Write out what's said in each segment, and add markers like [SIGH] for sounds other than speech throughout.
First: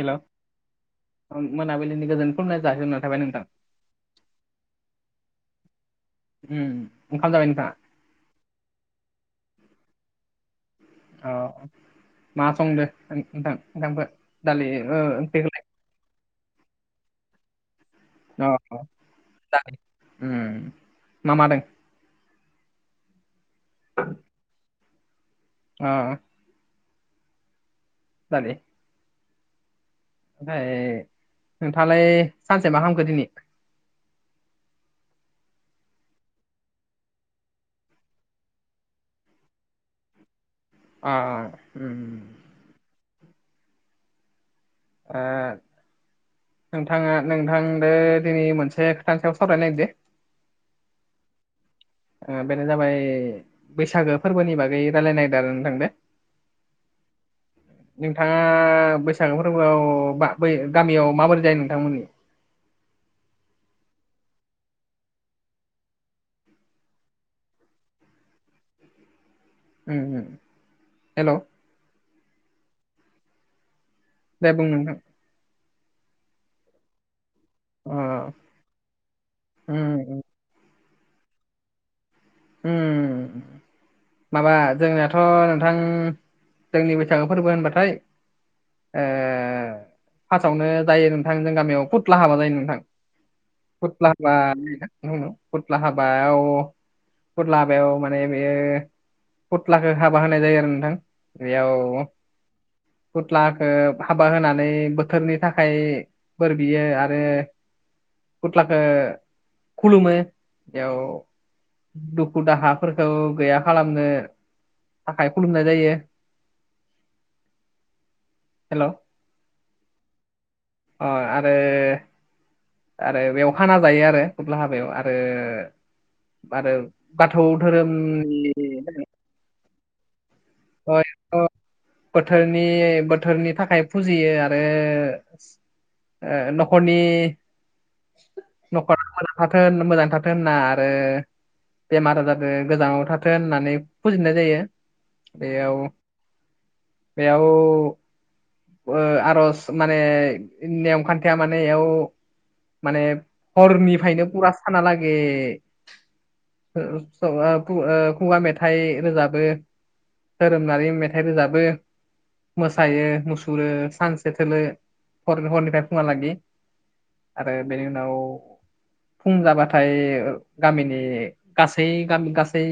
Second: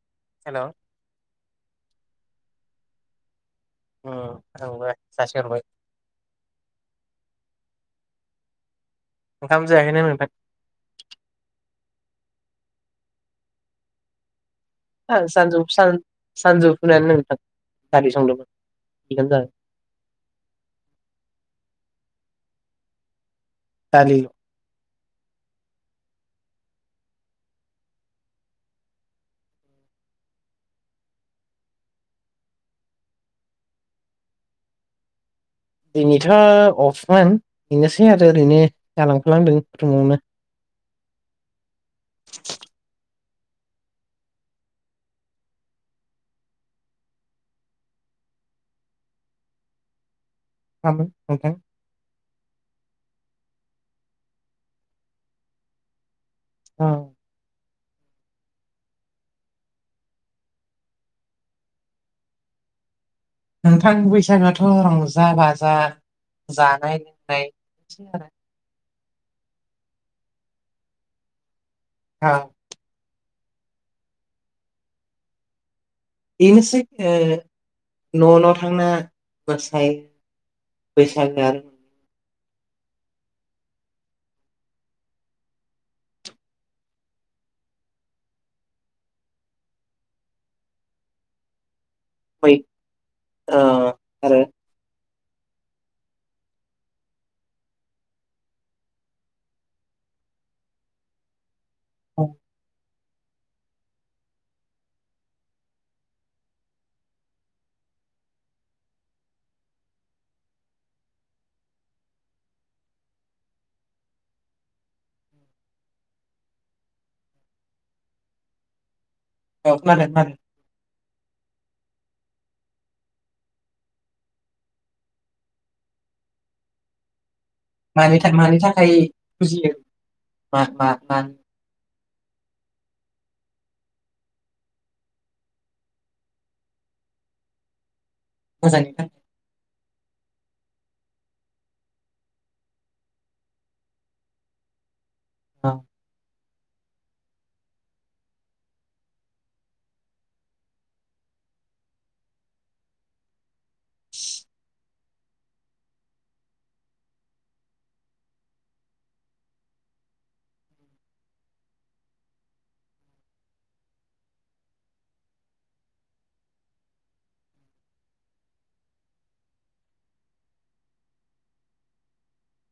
Hello. Hello मोनाबिलिनि गोजोन खुलुमनाय जासिहरनानै थाबाय नोंथां। उम आंबो जासि हरबाय उम ओंखाम जाबाय नोंथाङा। ओंखाम जायाखैनो नोंथां‌। औ मा संदो नोंथां नोंथांखौ दालि। ओ सानजुब सान सानजुफुनानो नोंथां दालि संदोंमोन अ बेखौनो जादों उम मा मा दों दालि अ जाने ओमफ्राय नोंथांङालाय सानसे मा खामखो दिनि? दिनैथ' अफमोन बिनोसै आरो ओरैनो जालांफालांदों रुमावनो। अ अ उम। ओ नोंथाङा नोंथांदो दिनै मोनसे खोथानि सायाव सावरायनो नागिरदों। मामोन नोंथां। बेनो जाबाय बैसागो फोरबोनि बागै रायलायनो नायगिरदो नोंथांदो। अ। नोंथाङा बैसागो फोरबोआव बा बै गामियाव माबोरै जायो नोंथांमोननि। नोंथां बैसागोआथ' रंजा-बाजा जानाय लोंनाय बेसै आरो उम हेल'। आ दे बुं नोंथां। बेनोसै ओ अ न' न' थांनो मोसायो। उम बैसाग दान। उम। माबा जोंनियाथ' नोंथां जोंनि बैसागो फोरबो होनबाथाय। ओ फार्टआवनो जायो नोंथां जों गामियाव बु फुथ्ला हाबा जायो बै नोंथां ओ फुथ्ला आरो हाबा फुथ्ला हाबायाव फुथ्ला हाबायाव माने बेयो फुथ्लाखौ हाबा होनाय जायो आरो नोंथां। बेयाव औ खुथ्लाखौ हाबा होनानै बोथोरनि थाखाय। बोर बियो आरो। खुथ्लाखौ खुलुमो बेयाव। दुखु दाहाफोरखौ गैया खालामनो थाखाय खुलुमनाय जायो। हेलौ। औ मार मार। अ आरो। आरो बेयाव खाना जायो आरो खुथ्ला हाबायाव आरो। आरो बाथौ धोरोमनि। खुसियो। अ बोथोरनि बोथोरनि थाखाय फुजियो आरो। ओ न'खरनि मोजाङै नखर। खोनादों थाथों मोजां थाथोंना आरो बेमार आजार गोजाङाव थाथों होननानै फुजिनाय जायो। औ बेयाव बेयाव। ओ आर'ज माने नेम खान्थिया मानेयाव माने। हरनिफ्रायनो बुरा साना लागै। ऐ [UNINTELLIGIBLE] खशखुगा मेथाइ रोजाबो। धोरोमनानै मेथाइ रोजाबो। मोसायो मुसुरो सानसे थोलो ह हरनिफ्राय फुङाहा लागि। आरो बेनि उनाव। फुं जाबाथाय गामिनि गासै गामि गासै।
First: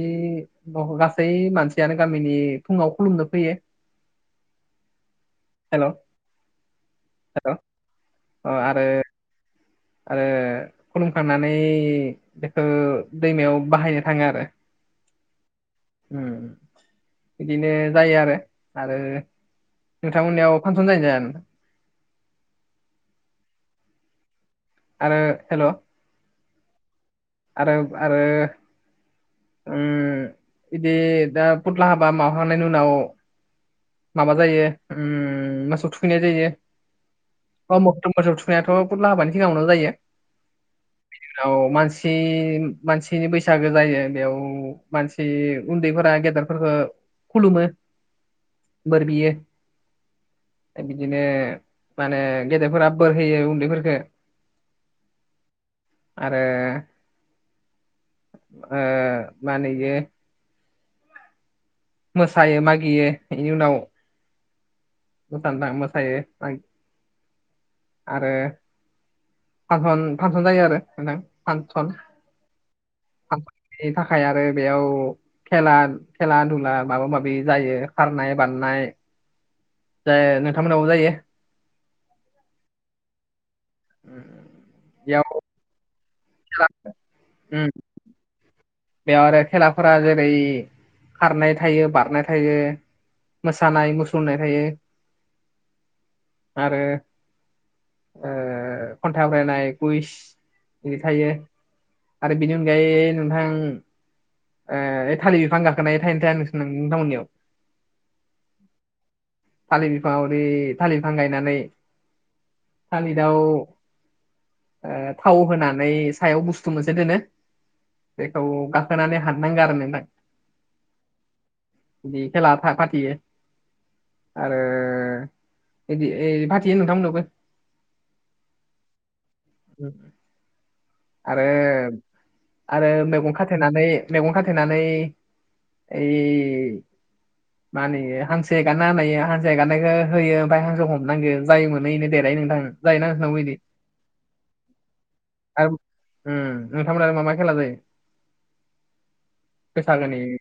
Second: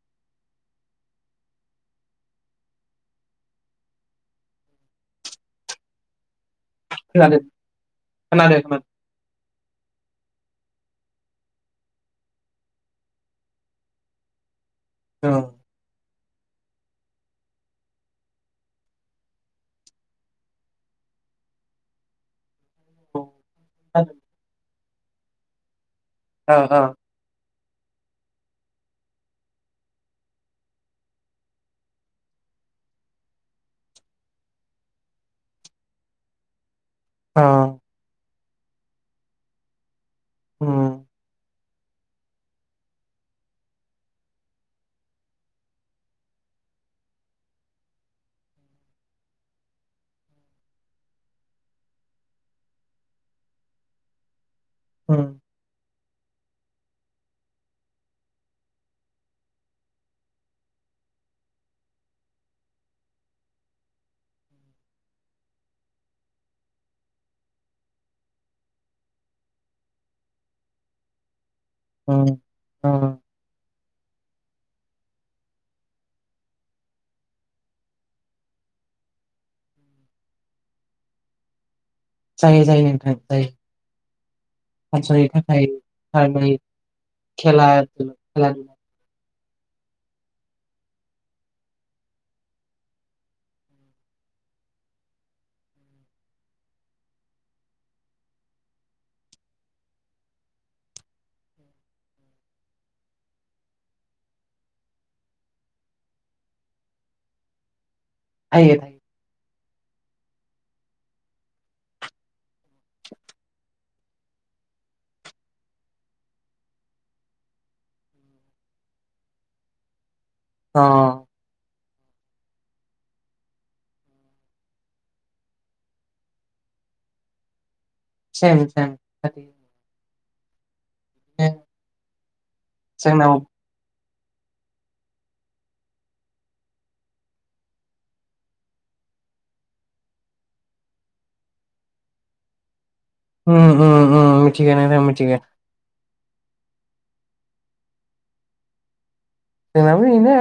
ओ गासै मानसियानो गामिनि फुङाव खुलुमनो फैयो। हेलौ खोनादों हलौ अ खोनादों खोनादों आरो। आरो। खुलुमखांनानै बेखौ दैमायाव बाहायनो थांङो आरो। औ। उम। बिदिनो जायो आरो। आरो नोंथां मोननियाव फांसन जायो जाया नोंथां? [UNINTELLIGIBLE] आरो हेलौ। ओ अ। आरोब आरो। उ बिदि दा फुथ्ला हाबा मावहांनायनि उनाव। माबा जायो उम मोसौ थुखैनाय जायो। अ मक्टमबसोर थुनायाथ' फुथ्ला हाबानि सिगाङावनो जायो। उम बिदिनि उनाव मानसि। मानसिनि बैसागो जायो बेयाव मानसि उन्दैफोरा गेदेरफोरखो खुलुमो बोरबियो। बिदिनो माने गेदेरफोरा बोर होयो उन्दैफोरफोरखो। उम। आरो। ओ माहोनयो। मोसायो मागियो बेनि उनाव। दथान दां मोसायो [UNINTELLIGIBLE] आरो फानसन फानसन जायो आरो नोंथां फानसन उम‌ उम फानसननि थाखाय आरो बेयाव खेला खेला‌ दुला माबा माबि जायो खारनाय बारनाय। जाय नोंथांमोनावबो जायो। जायो जायो नोंथां जायो फानसननि बेयाव थाखाय सानै खेला उम खेला दुलानि बेयाव आरो खेलाफोरा जेरै खारनाय थायो बारनाय थायो। मोसानाय मुसुरनाय थायो। आरो ओ खन्थाइ आवरायनाय कुइस बिदि थायो आरो बिनि अनगायै नोंथां। ओ ओय थालिर बिफां गाखोनाय थायोना थाया नोंसि नोंथांमोननियाव? [UNINTELLIGIBLE] थालिर बिफाङाव एरै थालिर बिफां गायनानै। थालिरआव ओ थाव होनानै सायाव बुस्थु मोनसे दोनो। बेखौ गाखोनानै हाननांगो आरो नोंथां। अ बिदि खेला फा-फाथियो। आरो इदि ओय फाथियो नोंथांमोननावबो सेम सेम फाथियो उम आरो आरो जोंनाव मेगन खाथे नानै मेगन खाथेनानै ओय मा होनोएये हांसो एगारना होनायो हांसो एगारनायखो होयो ओमफ्राय हांसोखो हमनांगोन। जायनो मोनो इनो देरहायो नोंथां जायोना नोंबो उम इदि? उम उम मिथिगो नोंथां मिथिगो। आरो उम नोंथांमोना मा मा खेला जायो? जोंनाबो बैसागोनि इनो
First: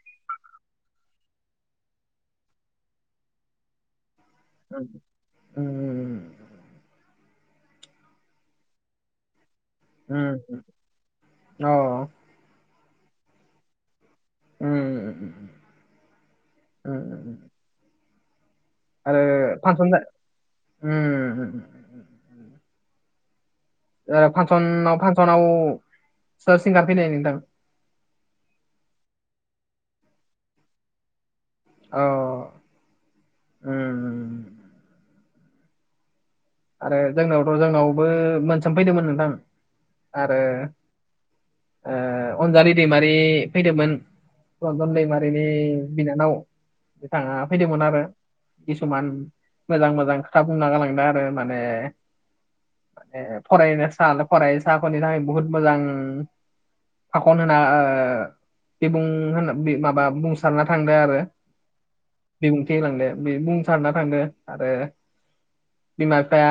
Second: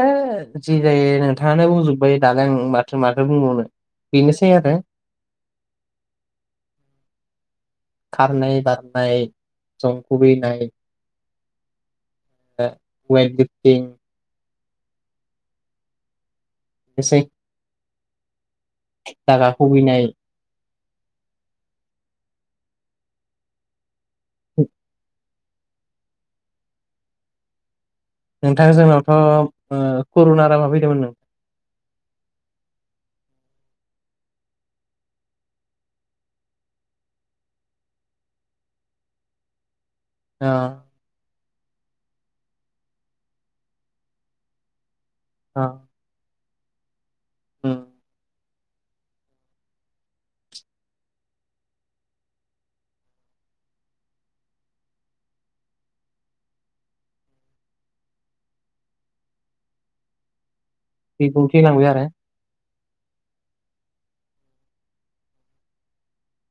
जि जायो नोंथाङानो बुंजोबबाय दालाय आं माथो माथो बुंबावनो। बिनोसै आरो उम खारनाय बारनाय जं उम खुबैनाय उम अ वेट गिफटिं उम उम उम एसे आरो दागा फानसन जा खुबैनाय उम उम ओ फानसनाव फानसनाव सोर सिंगार फैनाय नोंथां? नोंथां जोंनावथ' ओ करुना राबा फैदोंमोन नों औ उम आरो जोंनावथ' जोंनावबो मोनसोम फैदोंमोन नोंथां आरो अ ओ अनजालि दैमारि फैदोंमोन रनजन दैमारिनि अ बिनानाव बिथाङा उम फैदोंमोन आरो किसुमान मोजां -मोजां खोथा बुंना गालांदों आरो माने ने फरायनो फरायसाफोरनि थाखाय बहुत मोजां। भाखन होना ओ बिबुं होनो बि माबा बुं सारना थांदो आरो बिबुंथि होलांबाय आरो बिबुंथि होलांदो बे बुंसारना थांदो आरो बिमा बिफाया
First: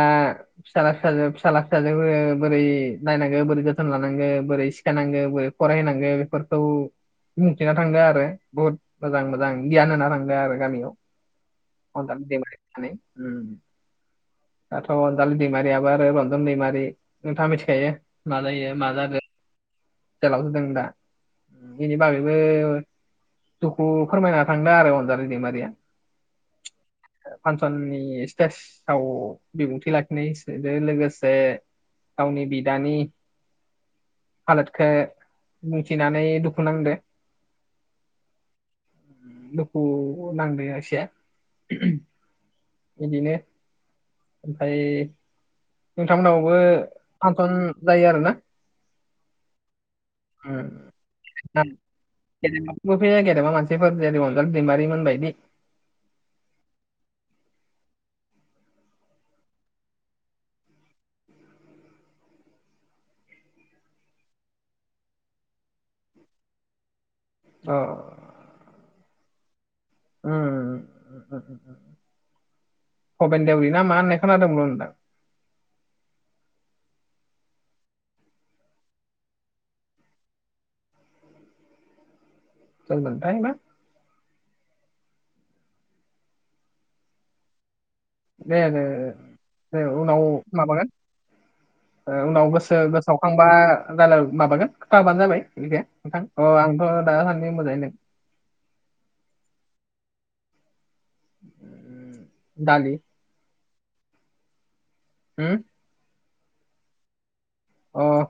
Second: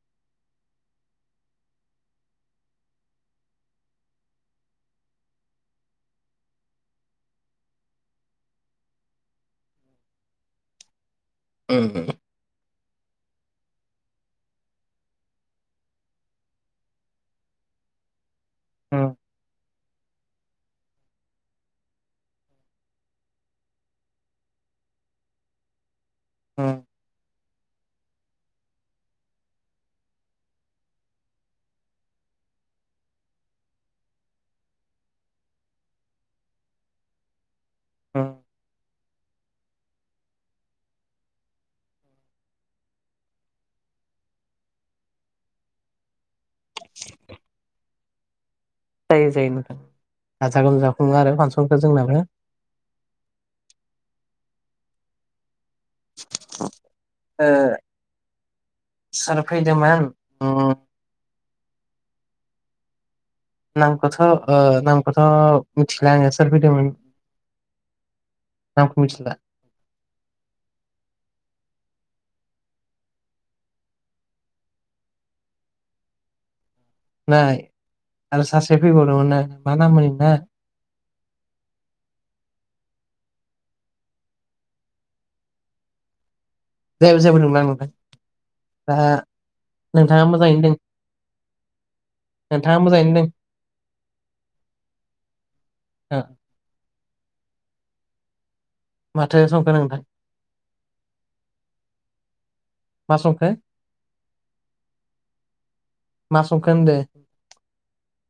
फिसाला फिसाजो फिसाला फिसाजोफोरखो बोरै नायनांगो बोरै जोथोन लानांगो बोरै सिखायनांगो बोरै फराय होनांगो बेफोरखौ बुंथिना थांदो आरो बुहुत मोजां मोजां गियान होना थांदो आरो गामियाव‌। उम [UNINTELLIGIBLE] दाथ' अनजालि दैमारियाबो आरो रन्जन दैमारि नोंथाङा मिथिखायो मा जायो मा उम जादों। जेलावसो दं दा बिनि बागैबो दुखु फोरमायना थांदों आरो अनजालि दैमारिया। उम। फान्सननि स्टेजाव बिबुंथि लाखिनायजो लोगोसे गावनि बिदानि हालोदखो मिथिनानै दुखुु नांदो। उम। दुखु नांदों एसे बिदिनो ओमफ्राय नोंथांमोनावबो फानसन जायो आरो ना जायो-जायो नोंथां गाजा गोमजा खुङो आरो फांसनखौ जोंनाबो। गेदेमा मानसिफोर जेरै अनजालि दैमारिमोन मोन बायदि ओ सोर फैदोंमोन उम नामखौथ' ओ नामखौथ' मिथिला आंङो सोर फैदोंमोन। औ नामखौ मिथिला। उम भबेन देवरि ना मा होननाय खोनादोंमोन आं नोंथां। जानाय आरो सासे फैबावदोंमोना मा नाम होनदों मोनथाय सोरमोनथाय ना दे जेबो नंला नोंथां। दे दे दा दे उनाव नोंथाङा मोजाङैनो दों माबागोन। ओ उनाव नोंथाङा गोसो मोजाङैनो गोसाव दों खांबा जालाय माबागोन खोथाहरबानो जाबाय बेदिखो। ओ नोंथां अह आंथ' दासान्दि मोजाङैनो दों। माथो संखो नोंथां। उम दालि मा संखो? हुम? मा संखो होनदो? अह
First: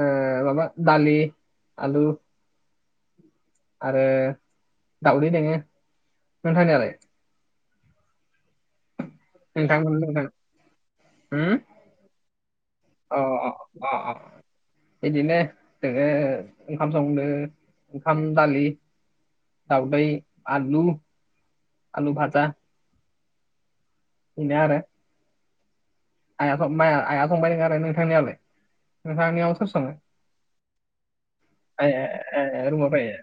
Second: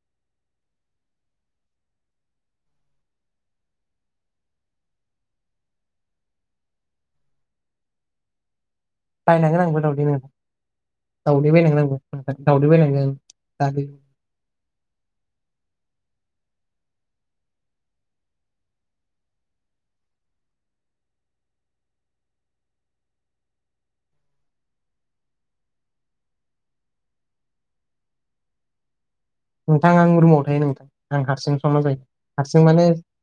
ओ माबा दालि आलु आरो दाउदै दोङो नोंथां नियालाय? बायनांगोन आंबो नोंथांमोन दाउदै नोंथां दाउदै होम बायनांगोन आंबो दाउदै बायनांगोन अ अ दालि अ अ बिदिनो जोङो ओंखाम संदो ओंखाम दालि दाउदै आलु, आलु भाजा बिनो आरो। आइआ सं माया आइया संबाय दं आरो नोंथांनियालाय? नोंथांनियाव सोर नोंथां सङो आं रुमाव थायो नोंथां आं हारसिं संना ए जायो ए हारसिं ए, माने रुमाव थायो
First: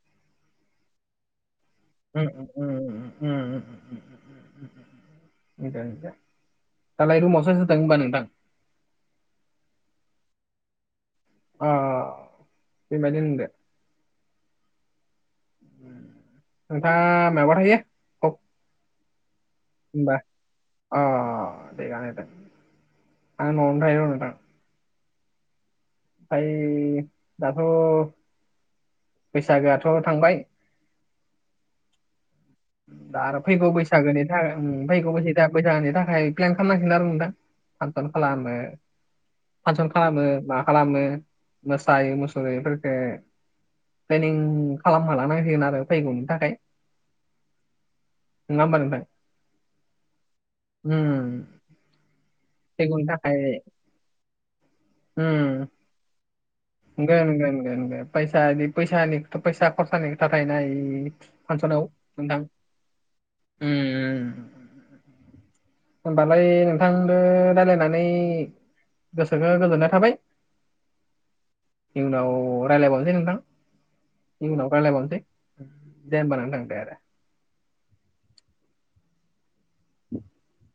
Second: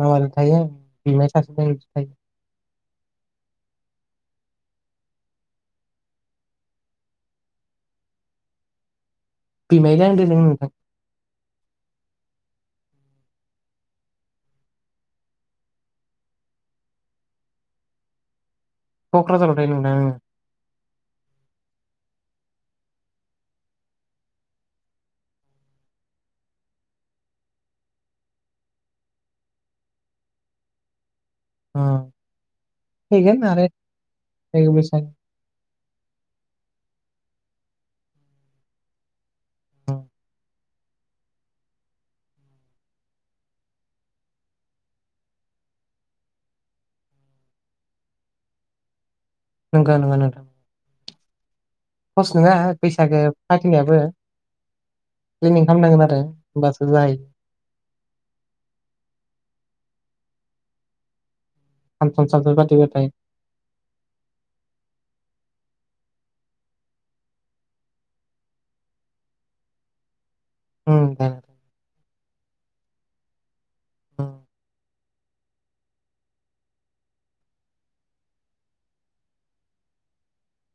मामाजों थायो बिमाय सासे दं बिजों थायो। उम उम उम उम। दालाय रुमाव सोर-सोर दं होमबा नोंथां? बिमाइदो आंदो दं नोंथां। अह अ अह बिमाइ दो नोंदो? उम। नोंथाङा मायावबा थायो? कक्राझाराव थायो नोंथां आंङो। अह थिगानो दे आं न'आवनो थायो नोंथां। ओमफ्राय दाथ' बैसागोआथ' थांबाय उम। दा आरो फैगौ बैसागोनि था ओम फैगौ बैसाग जाहा फैसानि थाखाय प्लेन खालामनांसिगोन आरो नोंथां फानसन खालामनो? फासन खालामो, मा खालामो मोसायो, मुसुर बेफोरफोरखौ प्लेनिं खालाम खालांनांसिगोन आरो फैगौनि थाखाय नङा होमबा नोंथां? नोंगौ नोंगो नोंथां ओम सहस्नङा बैसागो फाथिनायाबो, प्रेनिं खालामनांगोन आरो। होमबासो नोंगो, जाहैयो नोंगो, नोंगो, नोंगो, फैसा बिदि फैसानिथ फैसा खरसानि थाखायनो इ फांसनाव फान्सन सान्सन जाफ्लेबाय थायो। उम, उम, उम। होमबालाय नोंथांदो रायलायनानै गोसोखो गोजोननाय थाबाय [UNINTELLIGIBLE] इनि उनाव रायलायबावनोसै नोंथां। उम इनि उनाव रायलाय बावनोसै, दे होनबा नोंथां दे दे। [UNINTELLIGIBLE]